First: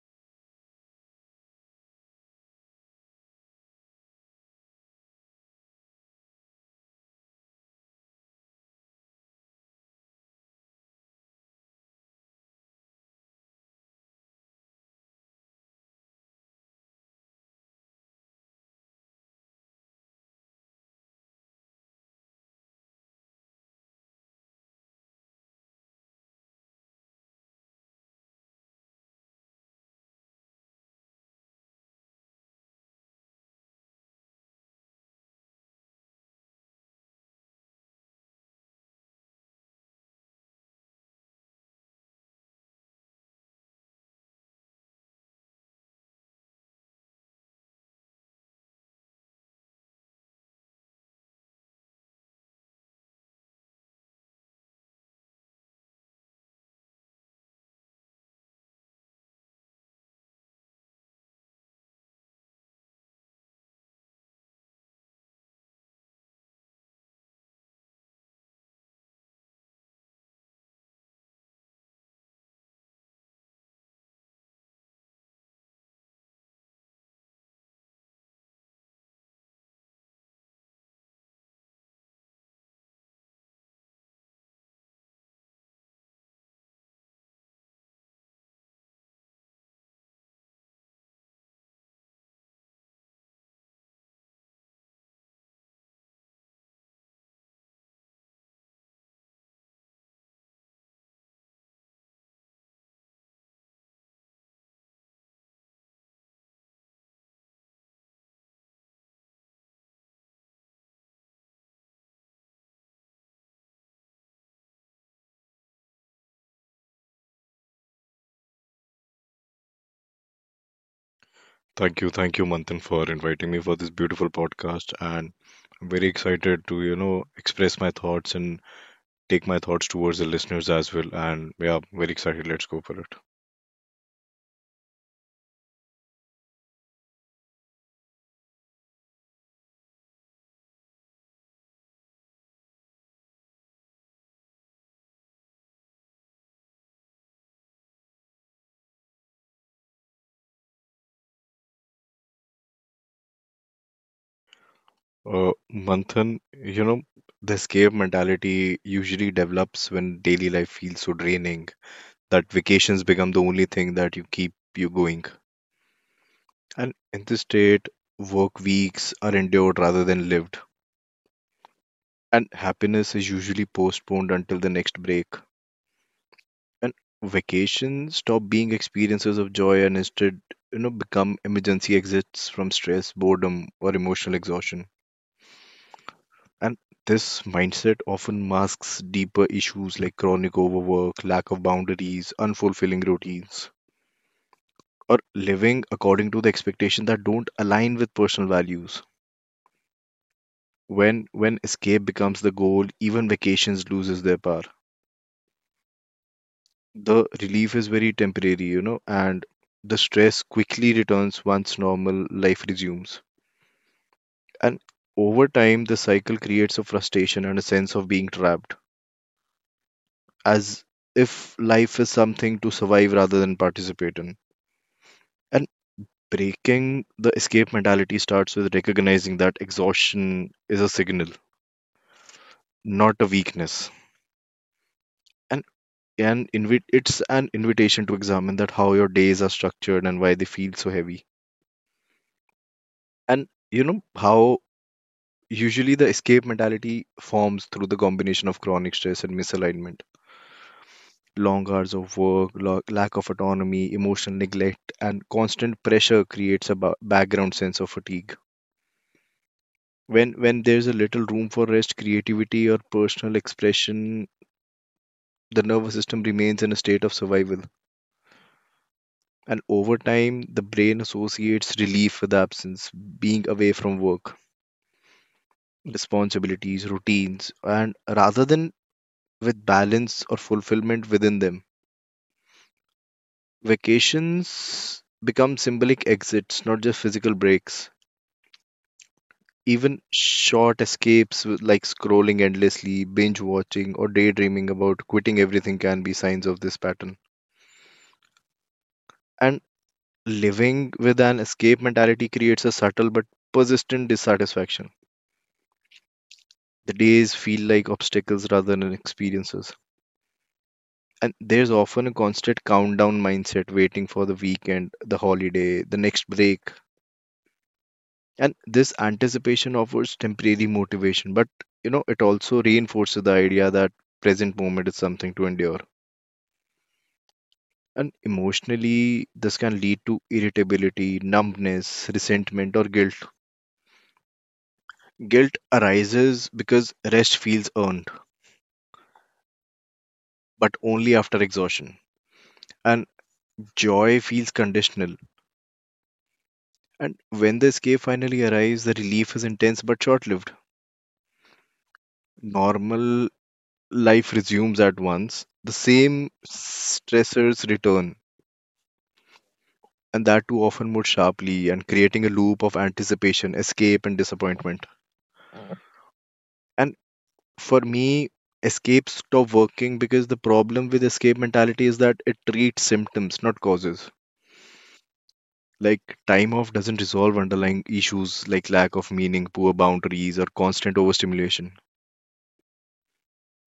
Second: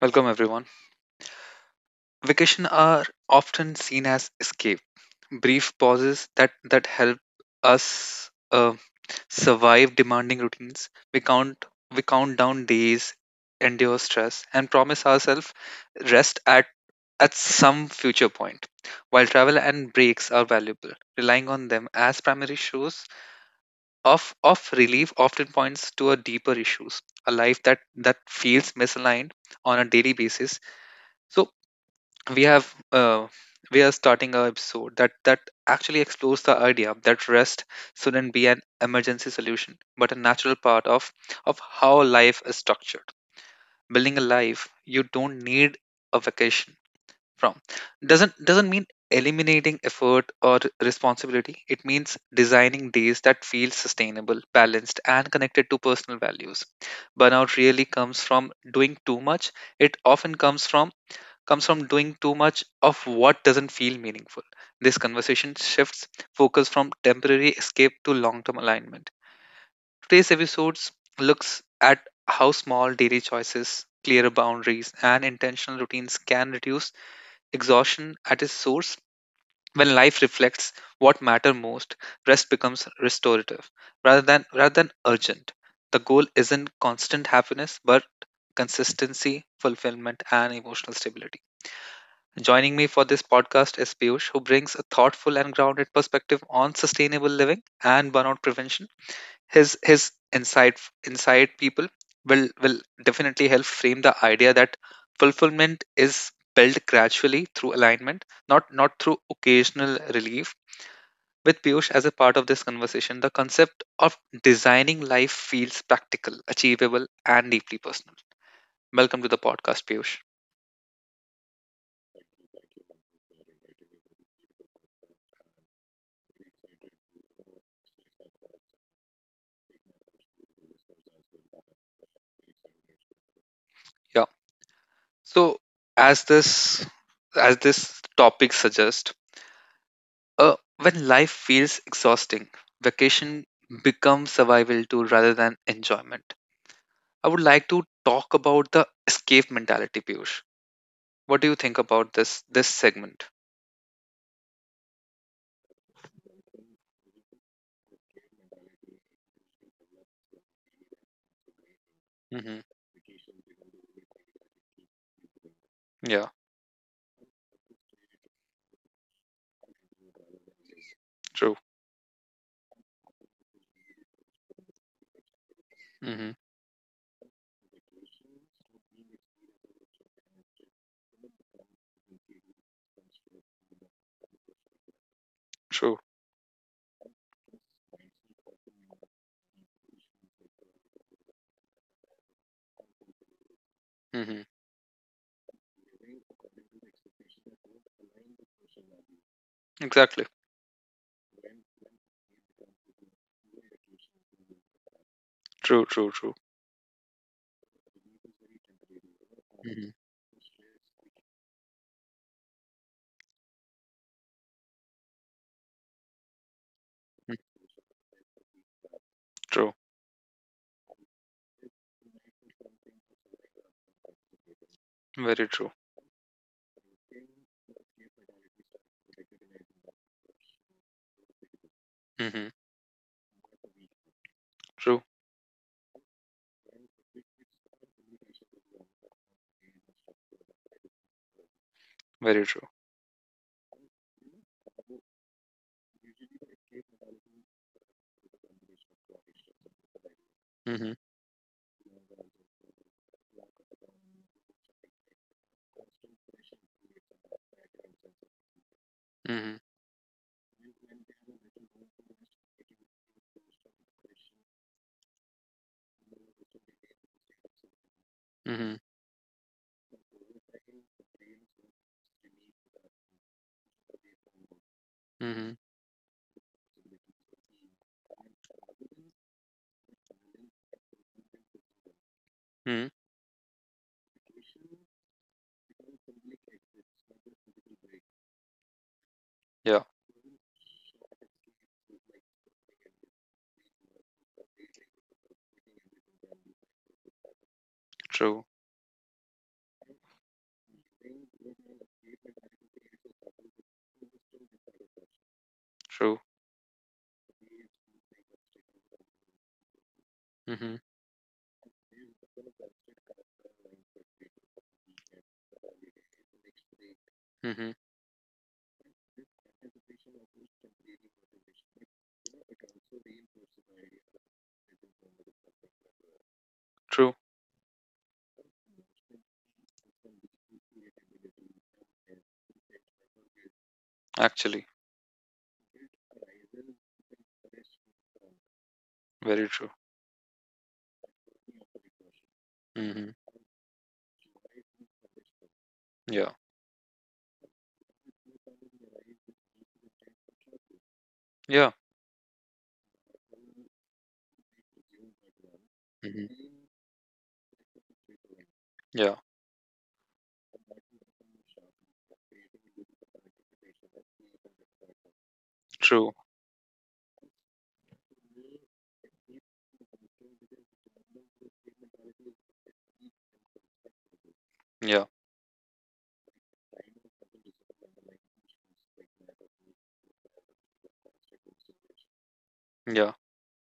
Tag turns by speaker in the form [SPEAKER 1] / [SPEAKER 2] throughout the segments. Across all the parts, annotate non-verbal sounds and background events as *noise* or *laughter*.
[SPEAKER 1] Welcome everyone. Vacation are often seen as escape, brief pauses that help us survive demanding routines. We count down days, endure stress, and promise ourselves rest at some future point. While travel and breaks are valuable, relying on them as primary source of relief often points to a deeper issues, a life that feels misaligned on a daily basis. So we have we are starting our episode that actually explores the idea that rest shouldn't be an emergency solution but a natural part of how life is structured, building a life you don't need a vacation from doesn't mean eliminating effort or responsibility. It means designing days that feel sustainable, balanced, and connected to personal values. Burnout really comes from doing too much, it often comes from doing too much of what doesn't feel meaningful. This conversation shifts focus from temporary escape to long term alignment. Today's episode looks at how small daily choices, clearer boundaries, and intentional routines can reduce exhaustion at its source. When life reflects what matter most, rest becomes restorative rather than urgent. The goal isn't constant happiness, but consistency, fulfillment, and emotional stability. Joining me for this podcast is Piyush, who brings a thoughtful and grounded perspective on sustainable living and burnout prevention. His insight, people, will definitely help frame the idea that fulfillment is built gradually through alignment, not through occasional relief. With Piyush as a part of this conversation, the concept of designing life feels practical, achievable, and deeply personal. Welcome to the podcast, Piyush.
[SPEAKER 2] Thank you, Manthan, for inviting me for this beautiful podcast. And I'm very excited to, express my thoughts and take my thoughts towards the listeners as well. And yeah, very excited. Let's go for it.
[SPEAKER 1] So, as this topic suggests, when life feels exhausting, vacation becomes survival tool rather than enjoyment. I would like to talk about the escape mentality, Piyush. What do you think about this segment?
[SPEAKER 2] Manthan, you know, the escape mentality usually develops when daily life feels so draining that
[SPEAKER 1] hmm
[SPEAKER 2] vacations become the only thing that you keep you going.
[SPEAKER 1] Yeah,
[SPEAKER 2] And in this state, work weeks are endured rather than lived.
[SPEAKER 1] true.
[SPEAKER 2] And happiness is usually postponed until the next break,
[SPEAKER 1] hmm
[SPEAKER 2] and vacations stop being experiences of joy and instead become emergency exits from stress, boredom, or emotional exhaustion.
[SPEAKER 1] True.
[SPEAKER 2] And this mindset often masks deeper issues like chronic overwork, lack of boundaries, unfulfilling routines,
[SPEAKER 1] hmm
[SPEAKER 2] or living according to the expectations that don't align with personal values.
[SPEAKER 1] Exactly.
[SPEAKER 2] When escape becomes the goal, even vacations loses their power.
[SPEAKER 1] True, true, true.
[SPEAKER 2] The relief is very temporary, and
[SPEAKER 1] hmm
[SPEAKER 2] the stress quickly returns once normal life resumes. And over time, the cycle creates a frustration and a sense of being trapped,
[SPEAKER 1] True.
[SPEAKER 2] as if life is something to survive rather than participate in.
[SPEAKER 1] Very
[SPEAKER 2] And
[SPEAKER 1] true.
[SPEAKER 2] breaking the escape mentality starts with recognizing that exhaustion is a signal,
[SPEAKER 1] hmm
[SPEAKER 2] not a weakness.
[SPEAKER 1] True.
[SPEAKER 2] And it's an invitation to examine that how your days are structured and why they feel so heavy.
[SPEAKER 1] Very true.
[SPEAKER 2] And you know how usually, the escape mentality forms through the combination of chronic stress and misalignment.
[SPEAKER 1] hmm
[SPEAKER 2] Long hours of work, lack of autonomy, emotional neglect, and constant pressure creates a background sense of fatigue.
[SPEAKER 1] hmm
[SPEAKER 2] When there's a little room for rest, creativity, or personal expression, the nervous system remains in a state of survival.
[SPEAKER 1] hmm
[SPEAKER 2] And over time, the brain associates relief with absence, being away from work,
[SPEAKER 1] hmm
[SPEAKER 2] responsibilities, routines, and rather than with balance or fulfillment within them.
[SPEAKER 1] hmm
[SPEAKER 2] Vacations become symbolic exits, not just physical breaks.
[SPEAKER 1] Yeah.
[SPEAKER 2] Even short escapes like scrolling endlessly, binge watching, or daydreaming about quitting everything can be signs of this pattern.
[SPEAKER 1] True,
[SPEAKER 2] And living with an escape mentality creates a subtle but persistent dissatisfaction.
[SPEAKER 1] true.
[SPEAKER 2] The days feel like obstacles rather than experiences. And there's often a constant countdown mindset waiting for the weekend, the holiday, the next break,
[SPEAKER 1] Mhm.
[SPEAKER 2] and this anticipation offers temporary motivation, but it also reinforces the idea that present moment is something to endure.
[SPEAKER 1] True,
[SPEAKER 2] And emotionally this can lead to irritability, numbness, resentment, or guilt.
[SPEAKER 1] actually,
[SPEAKER 2] Guilt arises because rest feels earned
[SPEAKER 1] very true.
[SPEAKER 2] but only after exhaustion, and
[SPEAKER 1] Mhm.
[SPEAKER 2] joy feels conditional.
[SPEAKER 1] Yeah,
[SPEAKER 2] And when the escape finally arrives, the relief is intense but short-lived.
[SPEAKER 1] yeah,
[SPEAKER 2] Normal life resumes at once, the same
[SPEAKER 1] mhm,
[SPEAKER 2] stressors return,
[SPEAKER 1] yeah.
[SPEAKER 2] and that too often more sharply, and creating a loop of anticipation, escape, and disappointment.
[SPEAKER 1] True,
[SPEAKER 2] And for me, escape stop working because the problem with escape mentality is that it treats symptoms, not causes.
[SPEAKER 1] yeah,
[SPEAKER 2] Like, time off doesn't resolve underlying issues like lack of meaning, poor boundaries, or constant overstimulation.
[SPEAKER 1] yeah.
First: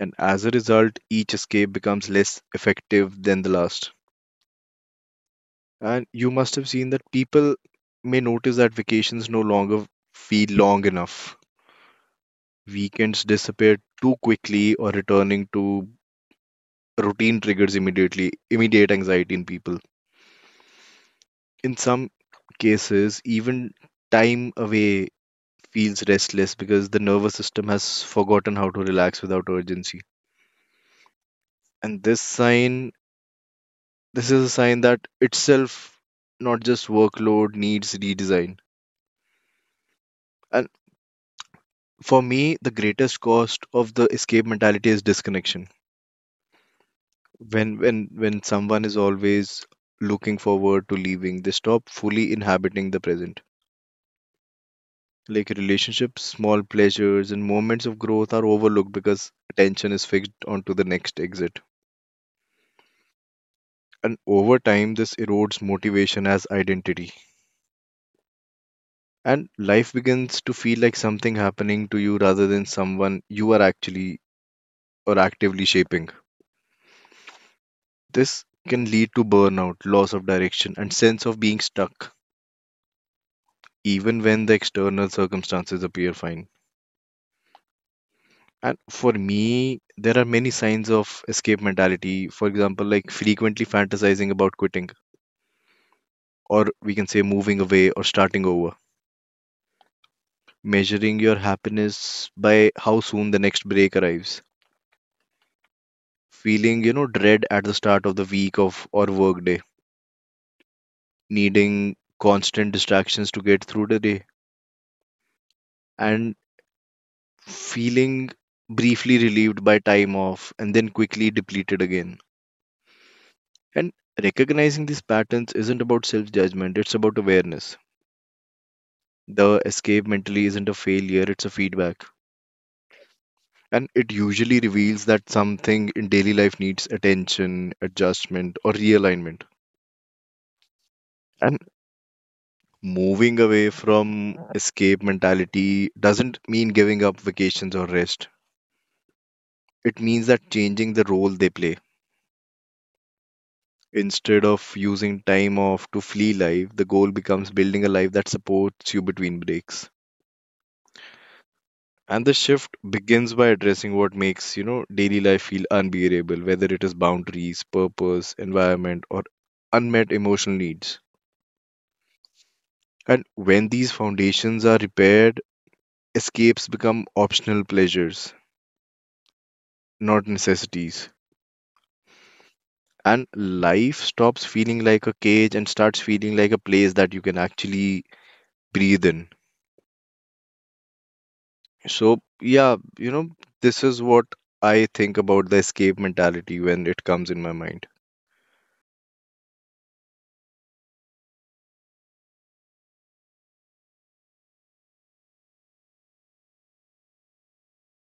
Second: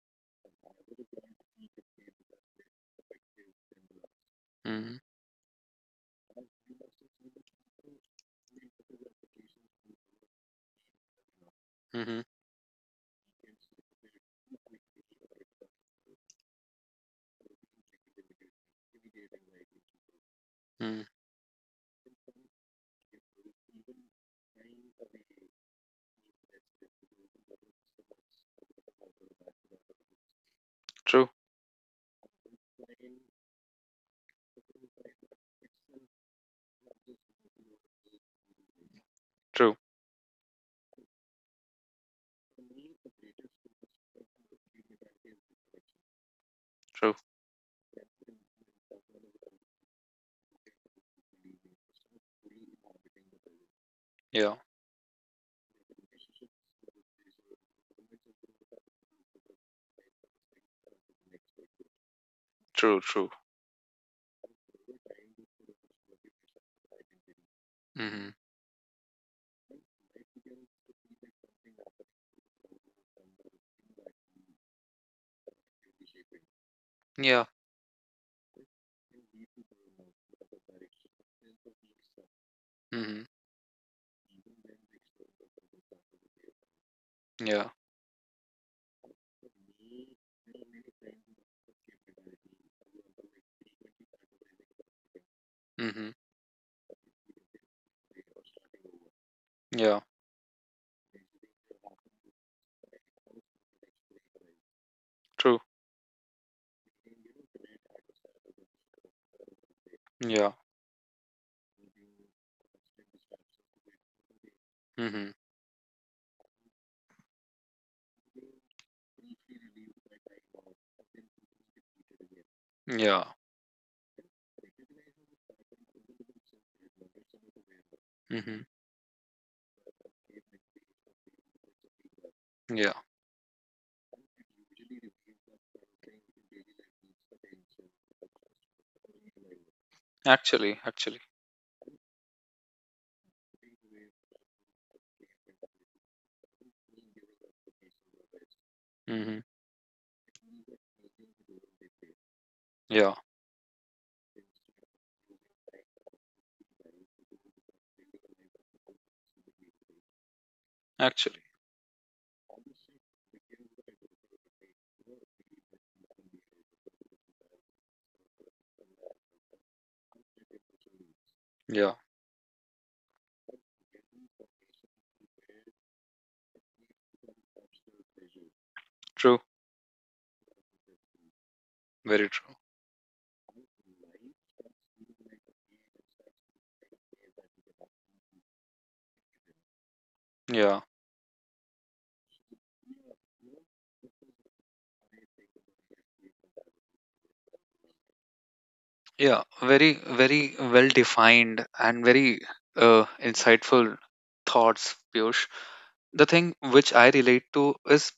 [SPEAKER 2] And as a result, each escape becomes less effective than the last.
[SPEAKER 1] Mhm.
[SPEAKER 2] And you must have seen that people may notice that vacations no longer feel long enough.
[SPEAKER 1] Mhm.
[SPEAKER 2] Weekends disappear too quickly, or returning to routine triggers immediate anxiety in people.
[SPEAKER 1] Mm.
[SPEAKER 2] In some cases, even time away feels restless because the nervous system has forgotten how to relax without urgency.
[SPEAKER 1] True,
[SPEAKER 2] And this is a sign that itself, not just workload, needs redesign.
[SPEAKER 1] true,
[SPEAKER 2] And for me, the greatest cost of the escape mentality is disconnection.
[SPEAKER 1] true.
[SPEAKER 2] When someone is always looking forward to leaving, they stop fully inhabiting the present,
[SPEAKER 1] Yeah,
[SPEAKER 2] like relationships, small pleasures, and moments of growth are overlooked because attention is fixed onto the next exit.
[SPEAKER 1] true, true.
[SPEAKER 2] And over time this erodes motivation as identity,
[SPEAKER 1] Mhm.
[SPEAKER 2] and life begins to feel like something happening to you rather than someone you are actually or actively shaping.
[SPEAKER 1] Yeah,
[SPEAKER 2] This can lead to burnout, loss of direction, and sense of being stuck,
[SPEAKER 1] mhm.
[SPEAKER 2] even when the external circumstances appear fine.
[SPEAKER 1] Yeah,
[SPEAKER 2] And for me, there are many signs of escape mentality. For example, like frequently fantasizing about quitting,
[SPEAKER 1] mhm.
[SPEAKER 2] or we can say moving away or starting over.
[SPEAKER 1] Yeah,
[SPEAKER 2] Measuring your happiness by how soon the next break arrives.
[SPEAKER 1] true.
[SPEAKER 2] Feeling, dread at the start of the week of or work day.
[SPEAKER 1] Yeah,
[SPEAKER 2] Needing constant distractions to get through the day.
[SPEAKER 1] mhm.
[SPEAKER 2] And feeling briefly relieved by time off and then quickly depleted again.
[SPEAKER 1] Yeah,
[SPEAKER 2] And recognizing these patterns isn't about self judgment, it's about awareness.
[SPEAKER 1] mhm.
[SPEAKER 2] The escape mentally isn't a failure, it's a feedback.
[SPEAKER 1] Yeah.
[SPEAKER 2] And it usually reveals that something in daily life needs attention, adjustment, or realignment.
[SPEAKER 1] Actually, actually.
[SPEAKER 2] And moving away from escape mentality doesn't mean giving up vacations or rest.
[SPEAKER 1] Mhm.
[SPEAKER 2] It means that changing the role they play.
[SPEAKER 1] Yeah,
[SPEAKER 2] Instead of using time off to flee life, the goal becomes building a life that supports you between breaks.
[SPEAKER 1] actually.
[SPEAKER 2] And the shift begins by addressing what makes, daily life feel unbearable, whether it is boundaries, purpose, environment, or unmet emotional needs.
[SPEAKER 1] Yeah,
[SPEAKER 2] And when these foundations are repaired, escapes become optional pleasures,
[SPEAKER 1] true,
[SPEAKER 2] not necessities.
[SPEAKER 1] very true.
[SPEAKER 2] And life stops feeling like a cage and starts feeling like a place that you can actually breathe in.
[SPEAKER 1] Yeah.
[SPEAKER 2] So, yeah, you know, this is what I think about the escape mentality when it comes in my mind.
[SPEAKER 1] Yeah, very, very well defined and very insightful thoughts, Piyush. The thing which I relate to is,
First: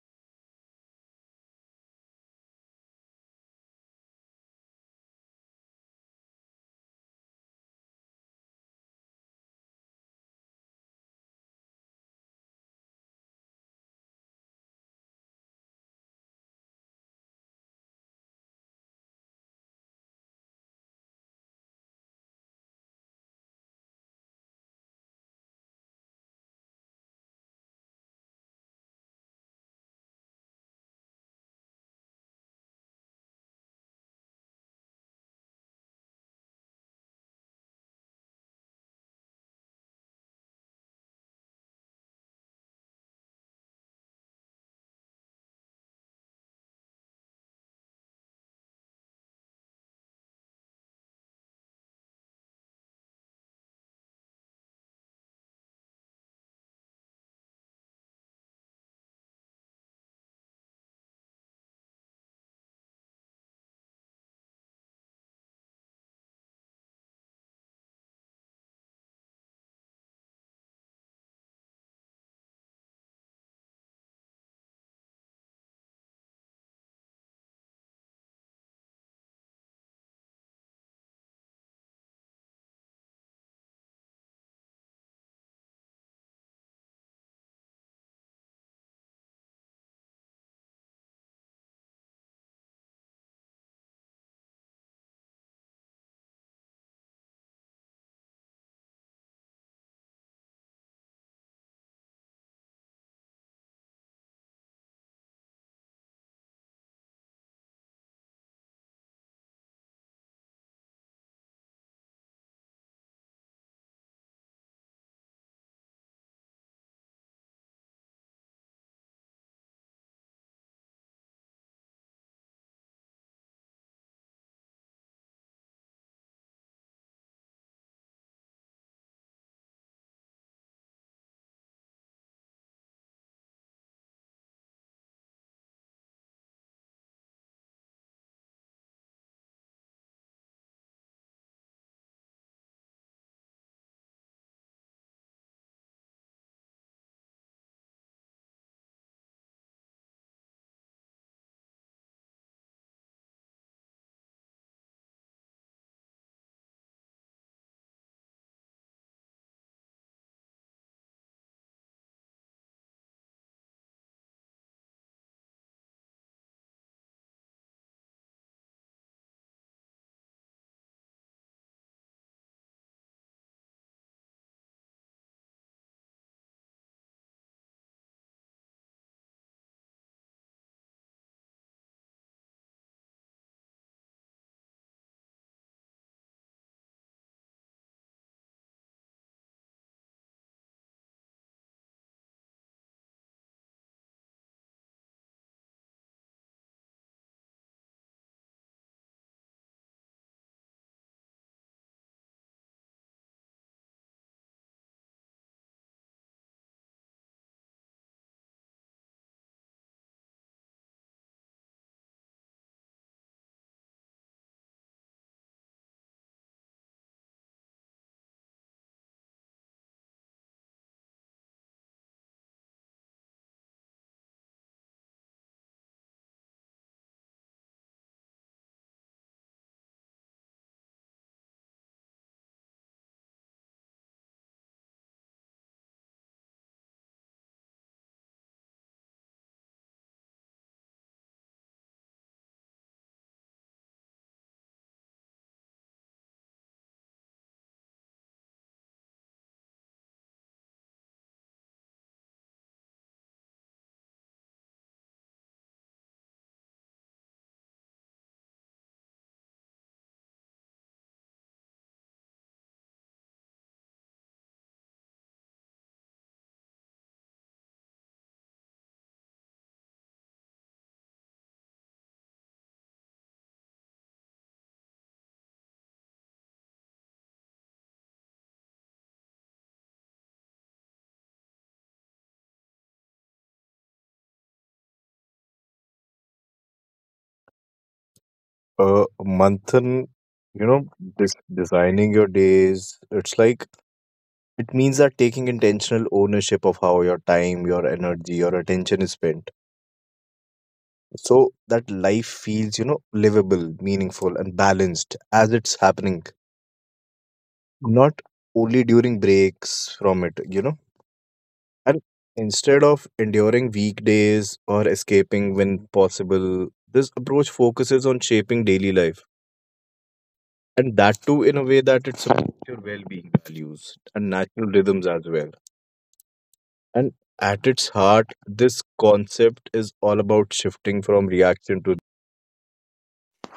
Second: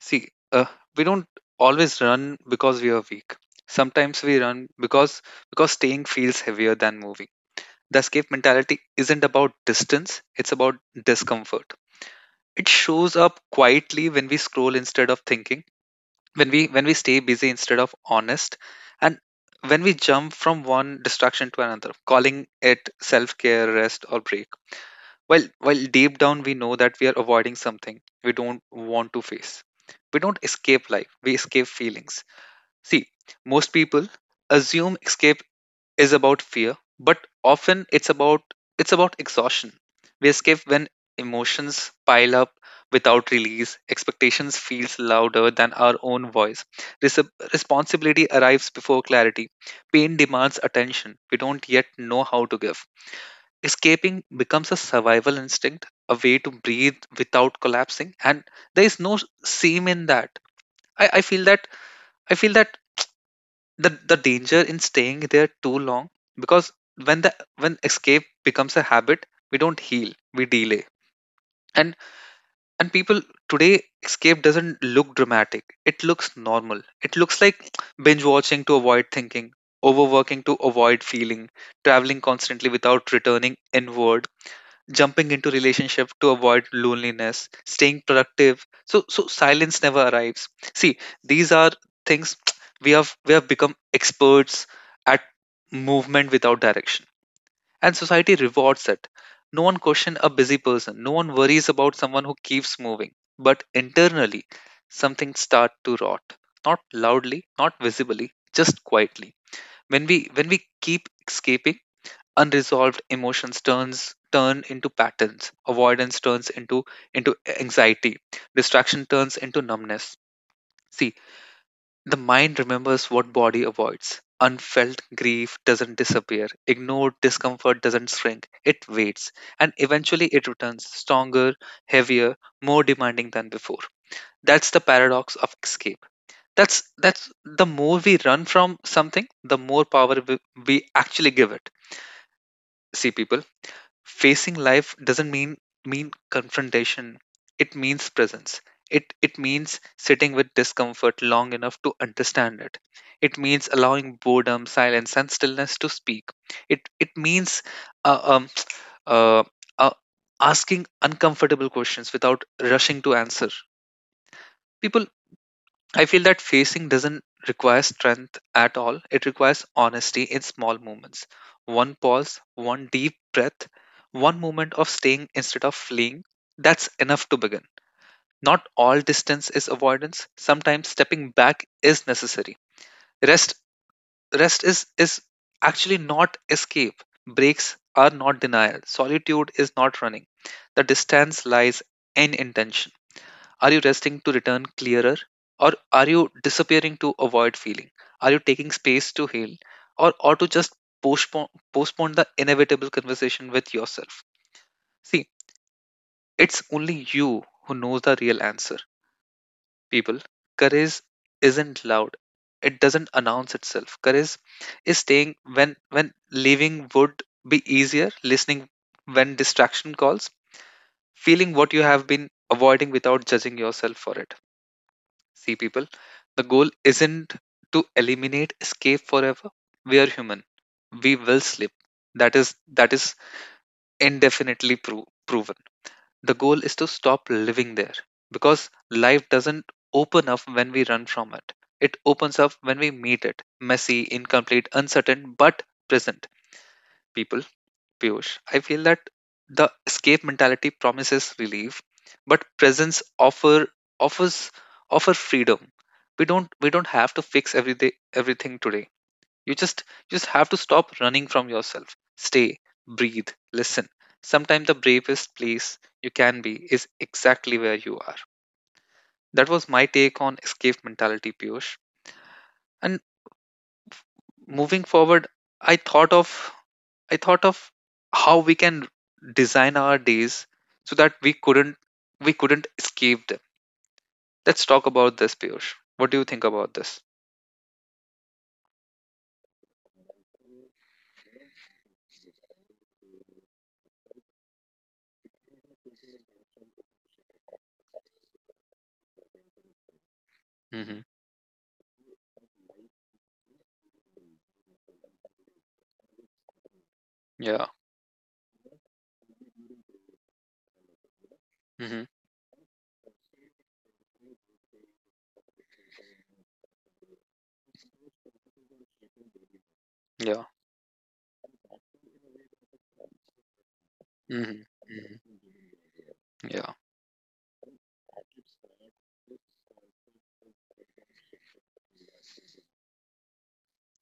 [SPEAKER 1] see, we don't always run because we are weak. Sometimes we run because staying feels heavier than moving. The escape mentality isn't about distance, it's about discomfort. It shows up quietly when we scroll instead of thinking, when we stay busy instead of honest, and when we jump from one distraction to another calling it self care, rest, or break, while deep down we know that we are avoiding something we don't want to face. We don't escape life, we escape feelings. See, most people assume escape is about fear, but often it's about exhaustion. We escape when emotions pile up without release. Expectations feels louder than our own voice. Res- Responsibility arrives before clarity. Pain demands attention we don't yet know how to give. Escaping becomes a survival instinct, a way to breathe without collapsing, and there is no shame in that. I, I feel that I feel that the danger in staying there too long, because when the when escape becomes a habit, we don't heal, we delay. and and people, today escape doesn't look dramatic, it looks normal. It looks like binge watching to avoid thinking, overworking to avoid feeling, traveling constantly without returning inward, jumping into relationship to avoid loneliness, staying productive so silence never arrives. See, these are things *tsk* we have become experts at movement without direction, and society rewards it. No one questions a busy person, no one worries about someone who keeps moving. But internally, something start to rot, not loudly, not visibly, just quietly. When we keep escaping, unresolved emotions turn into patterns, avoidance turns into anxiety, distraction turns into numbness. See, the mind remembers what body avoids. Unfelt grief doesn't disappear, ignored discomfort doesn't shrink, it waits. And eventually it returns stronger, heavier, more demanding than before. That's the paradox of escape. That's the more we run from something, the more power we actually give it. See people, facing life doesn't mean confrontation. It means presence. It means sitting with discomfort long enough to understand it. It means allowing boredom, silence, and stillness to speak. It means uh, um, uh, uh, asking uncomfortable questions without rushing to answer. People, I feel that facing doesn't require strength at all. It requires honesty in small moments. One pause, one deep breath, one moment of staying instead of fleeing. That's enough to begin. Not all distance is avoidance. Sometimes stepping back is necessary. Rest rest is actually not escape. Breaks are not denial. Solitude is not running. The distance lies in intention. Are you resting to return clearer? Or are you disappearing to avoid feeling? Are you taking space to heal? Or to just postpone the inevitable conversation with yourself? See, it's only you who knows the real answer, people. Courage isn't loud, it doesn't announce itself. Courage is staying when leaving would be easier, listening when distraction calls, feeling what you have been avoiding without judging yourself for it. See people, the goal isn't to eliminate escape forever. We are human. We will slip. That is indefinitely proven. The goal is to stop living there, because life doesn't open up when we run from it. It opens up when we meet it. Messy, incomplete, uncertain, but present. People, Piyush, I feel that the escape mentality promises relief, but presence offer offers offer freedom. We don't have to fix everything today. You just you just have to stop running from yourself. Stay, breathe, listen. Sometimes the bravest place you can be is exactly where you are. That was my take on escape mentality, Piyush. And moving forward, I thought of I thought of how we can design our days so that we couldn't escape them. Let's talk about this, Piyush. What do you think about this?
[SPEAKER 2] Manthan, you know, this designing your days, it's like it means that taking intentional ownership of how your time, your energy, your attention is spent.
[SPEAKER 1] hmm
[SPEAKER 2] So that life feels, livable, meaningful, and balanced as it's happening,
[SPEAKER 1] Yeah.
[SPEAKER 2] not only during breaks from it, you know.
[SPEAKER 1] hmm
[SPEAKER 2] And instead of enduring weekdays or escaping when possible, this approach focuses on shaping daily life,
[SPEAKER 1] Yeah.
[SPEAKER 2] and that too in a way that it supports your well-being, values, and
[SPEAKER 1] hmm
[SPEAKER 2] natural rhythms
[SPEAKER 1] hmm
[SPEAKER 2] as well.
[SPEAKER 1] Yeah.
[SPEAKER 2] And at its heart, this concept is all about shifting from reaction to.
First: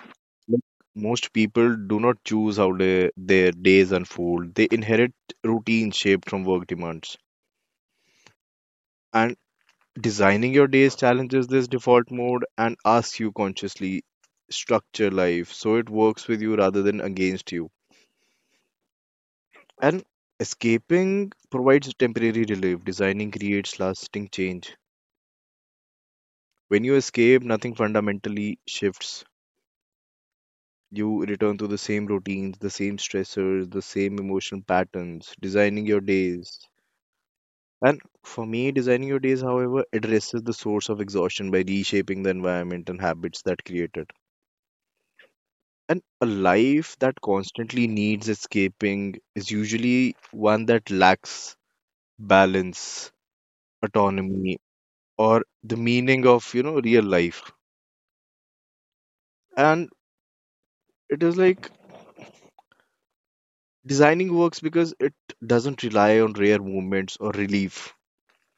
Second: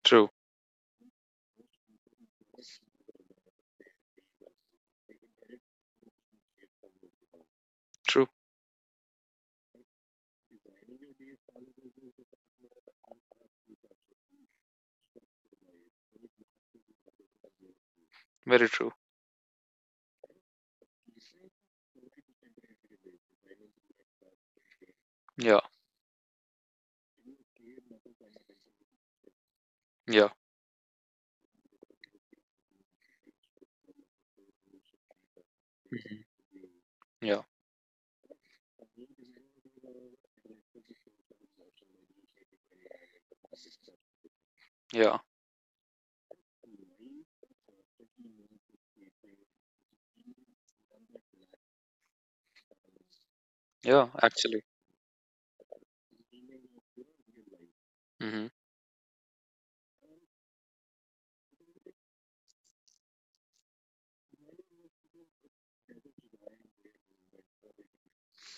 [SPEAKER 1] True,
[SPEAKER 2] Like, most people do not choose how their days unfold. They inherit routines shaped from work demands,
[SPEAKER 1] true,
[SPEAKER 2] and designing your days challenges this default mode and asks you consciously structure life so it works with you rather than against you.
[SPEAKER 1] very true.
[SPEAKER 2] And escaping provides temporary relief, designing creates lasting change.
[SPEAKER 1] Yeah.
[SPEAKER 2] When you escape, nothing fundamentally shifts.
[SPEAKER 1] Yeah.
[SPEAKER 2] You return to the same routines, the same stressors, the same emotional patterns, designing your
[SPEAKER 1] hmm
[SPEAKER 2] days.
[SPEAKER 1] Yeah.
[SPEAKER 2] And for me, designing your days, however, addresses the source of exhaustion by reshaping the environment and habits that create it.
[SPEAKER 1] Yeah.
[SPEAKER 2] And a life that constantly needs escaping is usually one that lacks balance,
[SPEAKER 1] Yeah.
[SPEAKER 2] autonomy,
[SPEAKER 1] Actually.
[SPEAKER 2] or the meaning of real life.
[SPEAKER 1] hmm
[SPEAKER 2] And it is like designing works because it doesn't rely on rare movements or relief.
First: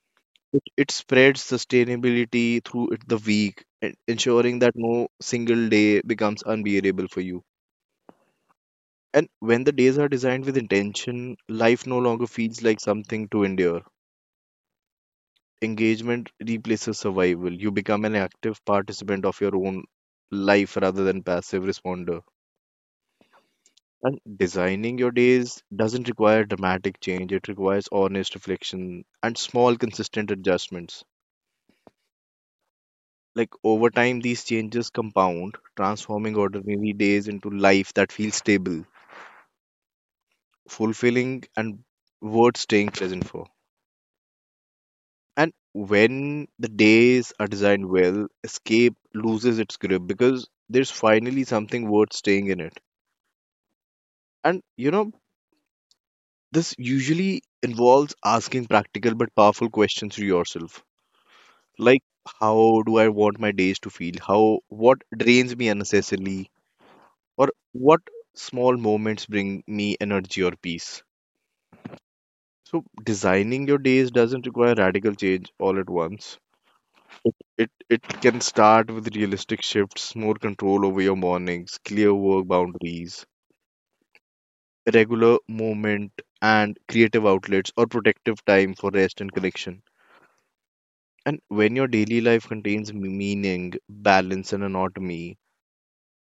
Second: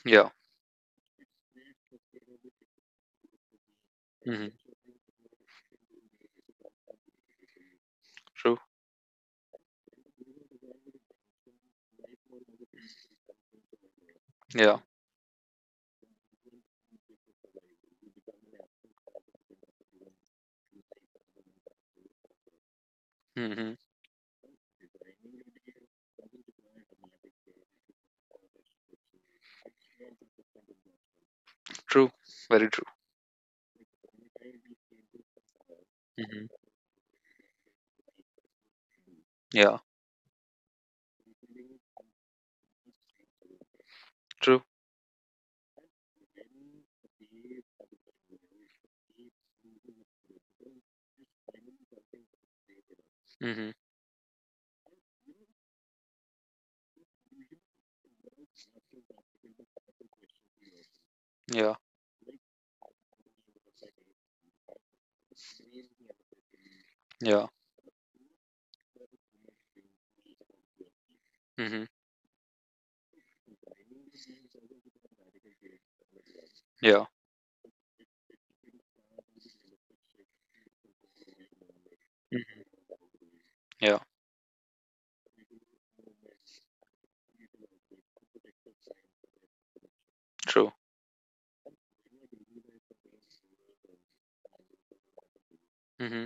[SPEAKER 1] Yeah.
[SPEAKER 2] It spreads sustainability through the week,
[SPEAKER 1] hmm
[SPEAKER 2] ensuring that no single day becomes unbearable for you.
[SPEAKER 1] True.
[SPEAKER 2] And when the days are designed with intention, life no longer feels like something to endure.
[SPEAKER 1] Yeah.
[SPEAKER 2] Engagement replaces survival. You become an active participant of your own life rather than passive responder.
[SPEAKER 1] hmm
[SPEAKER 2] And designing your days doesn't require dramatic change, it requires honest reflection and small, consistent adjustments.
[SPEAKER 1] True. Very true.
[SPEAKER 2] Like, over time, these changes compound, transforming
[SPEAKER 1] hmm
[SPEAKER 2] ordinary days into life that feels stable,
[SPEAKER 1] Yeah.
[SPEAKER 2] fulfilling, and worth staying present for.
[SPEAKER 1] True.
[SPEAKER 2] And when the days are designed well, escape loses its grip because there's finally something worth staying in it.
[SPEAKER 1] hmm
[SPEAKER 2] And you know, this usually involves asking practical but powerful questions to yourself,
[SPEAKER 1] Yeah.
[SPEAKER 2] like how do I want my days to feel, how what drains me unnecessarily,
[SPEAKER 1] Yeah.
[SPEAKER 2] or what small moments bring me energy or peace.
[SPEAKER 1] hmm
[SPEAKER 2] So designing your days doesn't require radical change all at once.
[SPEAKER 1] Yeah.
[SPEAKER 2] It can start with realistic shifts, more control over your mornings, clear work
[SPEAKER 1] hmm
[SPEAKER 2] boundaries,
[SPEAKER 1] Yeah.
[SPEAKER 2] regular movement, and creative outlets, or protective time for rest and connection.
[SPEAKER 1] True.
[SPEAKER 2] And when your daily life contains meaning, balance, and anatomy,
[SPEAKER 1] hmm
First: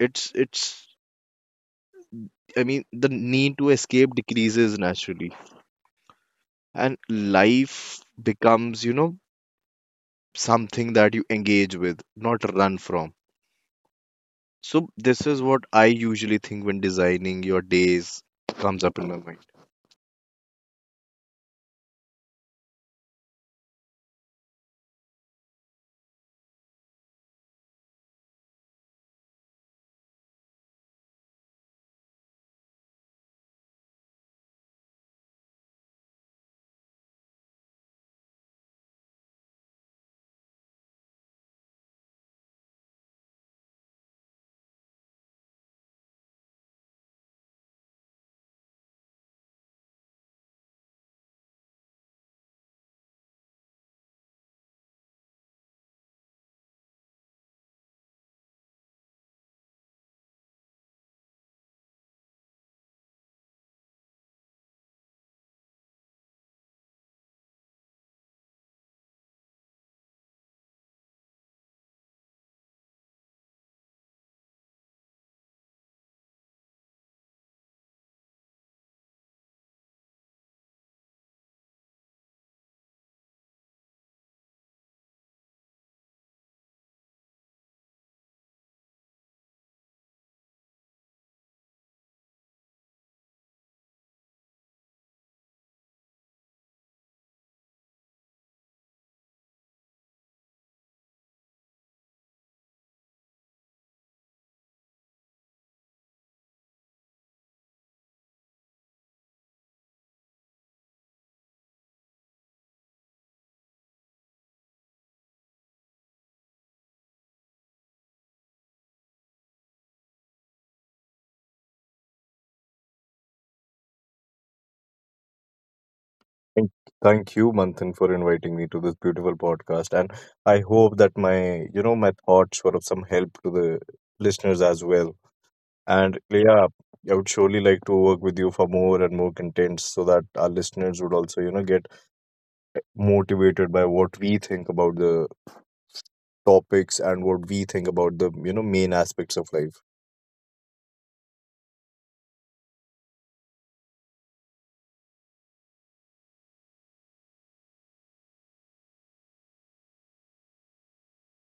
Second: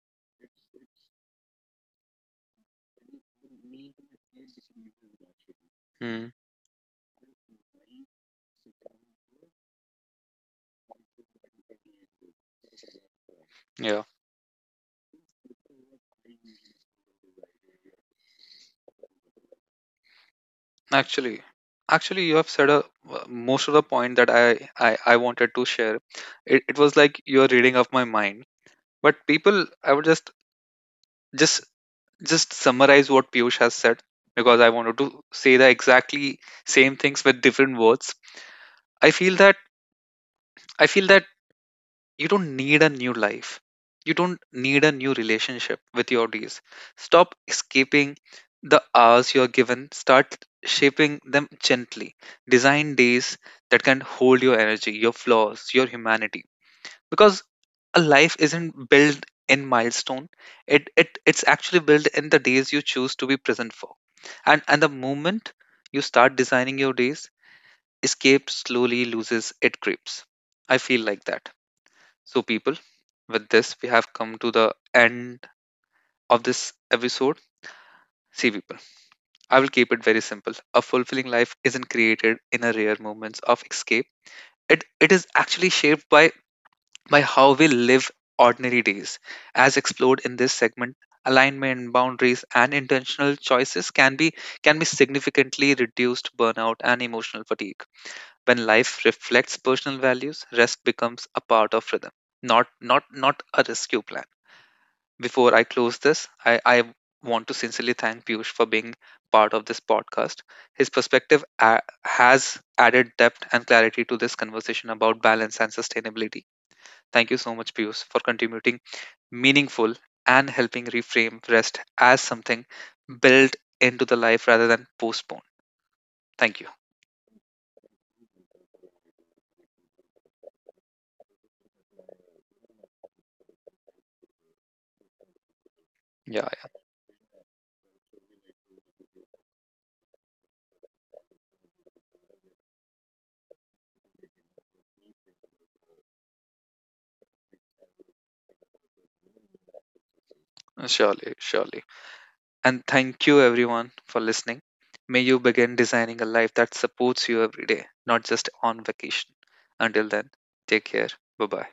[SPEAKER 2] it's I mean, the need to escape decreases naturally,
[SPEAKER 1] Mm,
[SPEAKER 2] and life becomes, something that you engage with, not run from.
[SPEAKER 1] yeah,
[SPEAKER 2] So, this is what I usually think when designing your days comes up in my mind.
[SPEAKER 1] actually, actually, you have said a most of the point that I wanted to share. It was like you're reading off my mind. But people, I would just just summarize what Piyush has said, because I wanted to say the exactly same things with different words. I feel that I feel that you don't need a new life, you don't need a new relationship with your days. Stop escaping the hours you're given. Start shaping them gently. Design days that can hold your energy, your flaws, your humanity. Because a life isn't built in milestone, it's actually built in the days you choose to be present for. And the moment you start designing your days, escape slowly loses its grips, I feel like that. So people, with this, we have come to the end of this episode. See people, I will keep it very simple. A fulfilling life isn't created in a rare moments of escape. It is actually shaped by how we live ordinary days. As explored in this segment, alignment, boundaries, and intentional choices can be significantly reduced burnout and emotional fatigue. When life reflects personal values, rest becomes a part of rhythm, not a rescue plan. Before I close this, I want to sincerely thank Piyush for being part of this podcast. His perspective has added depth and clarity to this conversation about balance and sustainability. Thank you so much, Piyush, for contributing meaningful and helping reframe rest as something built into the life rather than postponed. Thank you.
[SPEAKER 2] Thank thank you, Manthan, for inviting me to this beautiful podcast. And I hope that my thoughts were of some help to the listeners as well.
[SPEAKER 1] Yeah,
[SPEAKER 2] And yeah, I would surely like to work with you for more and more contents so that our listeners would also, get motivated by what we think about the topics and what we think about the main aspects of life.
[SPEAKER 1] yeah, surely, surely. And thank you, everyone, for listening. May you begin designing a life that supports you every day, not just on vacation. Until then, take care. Bye bye.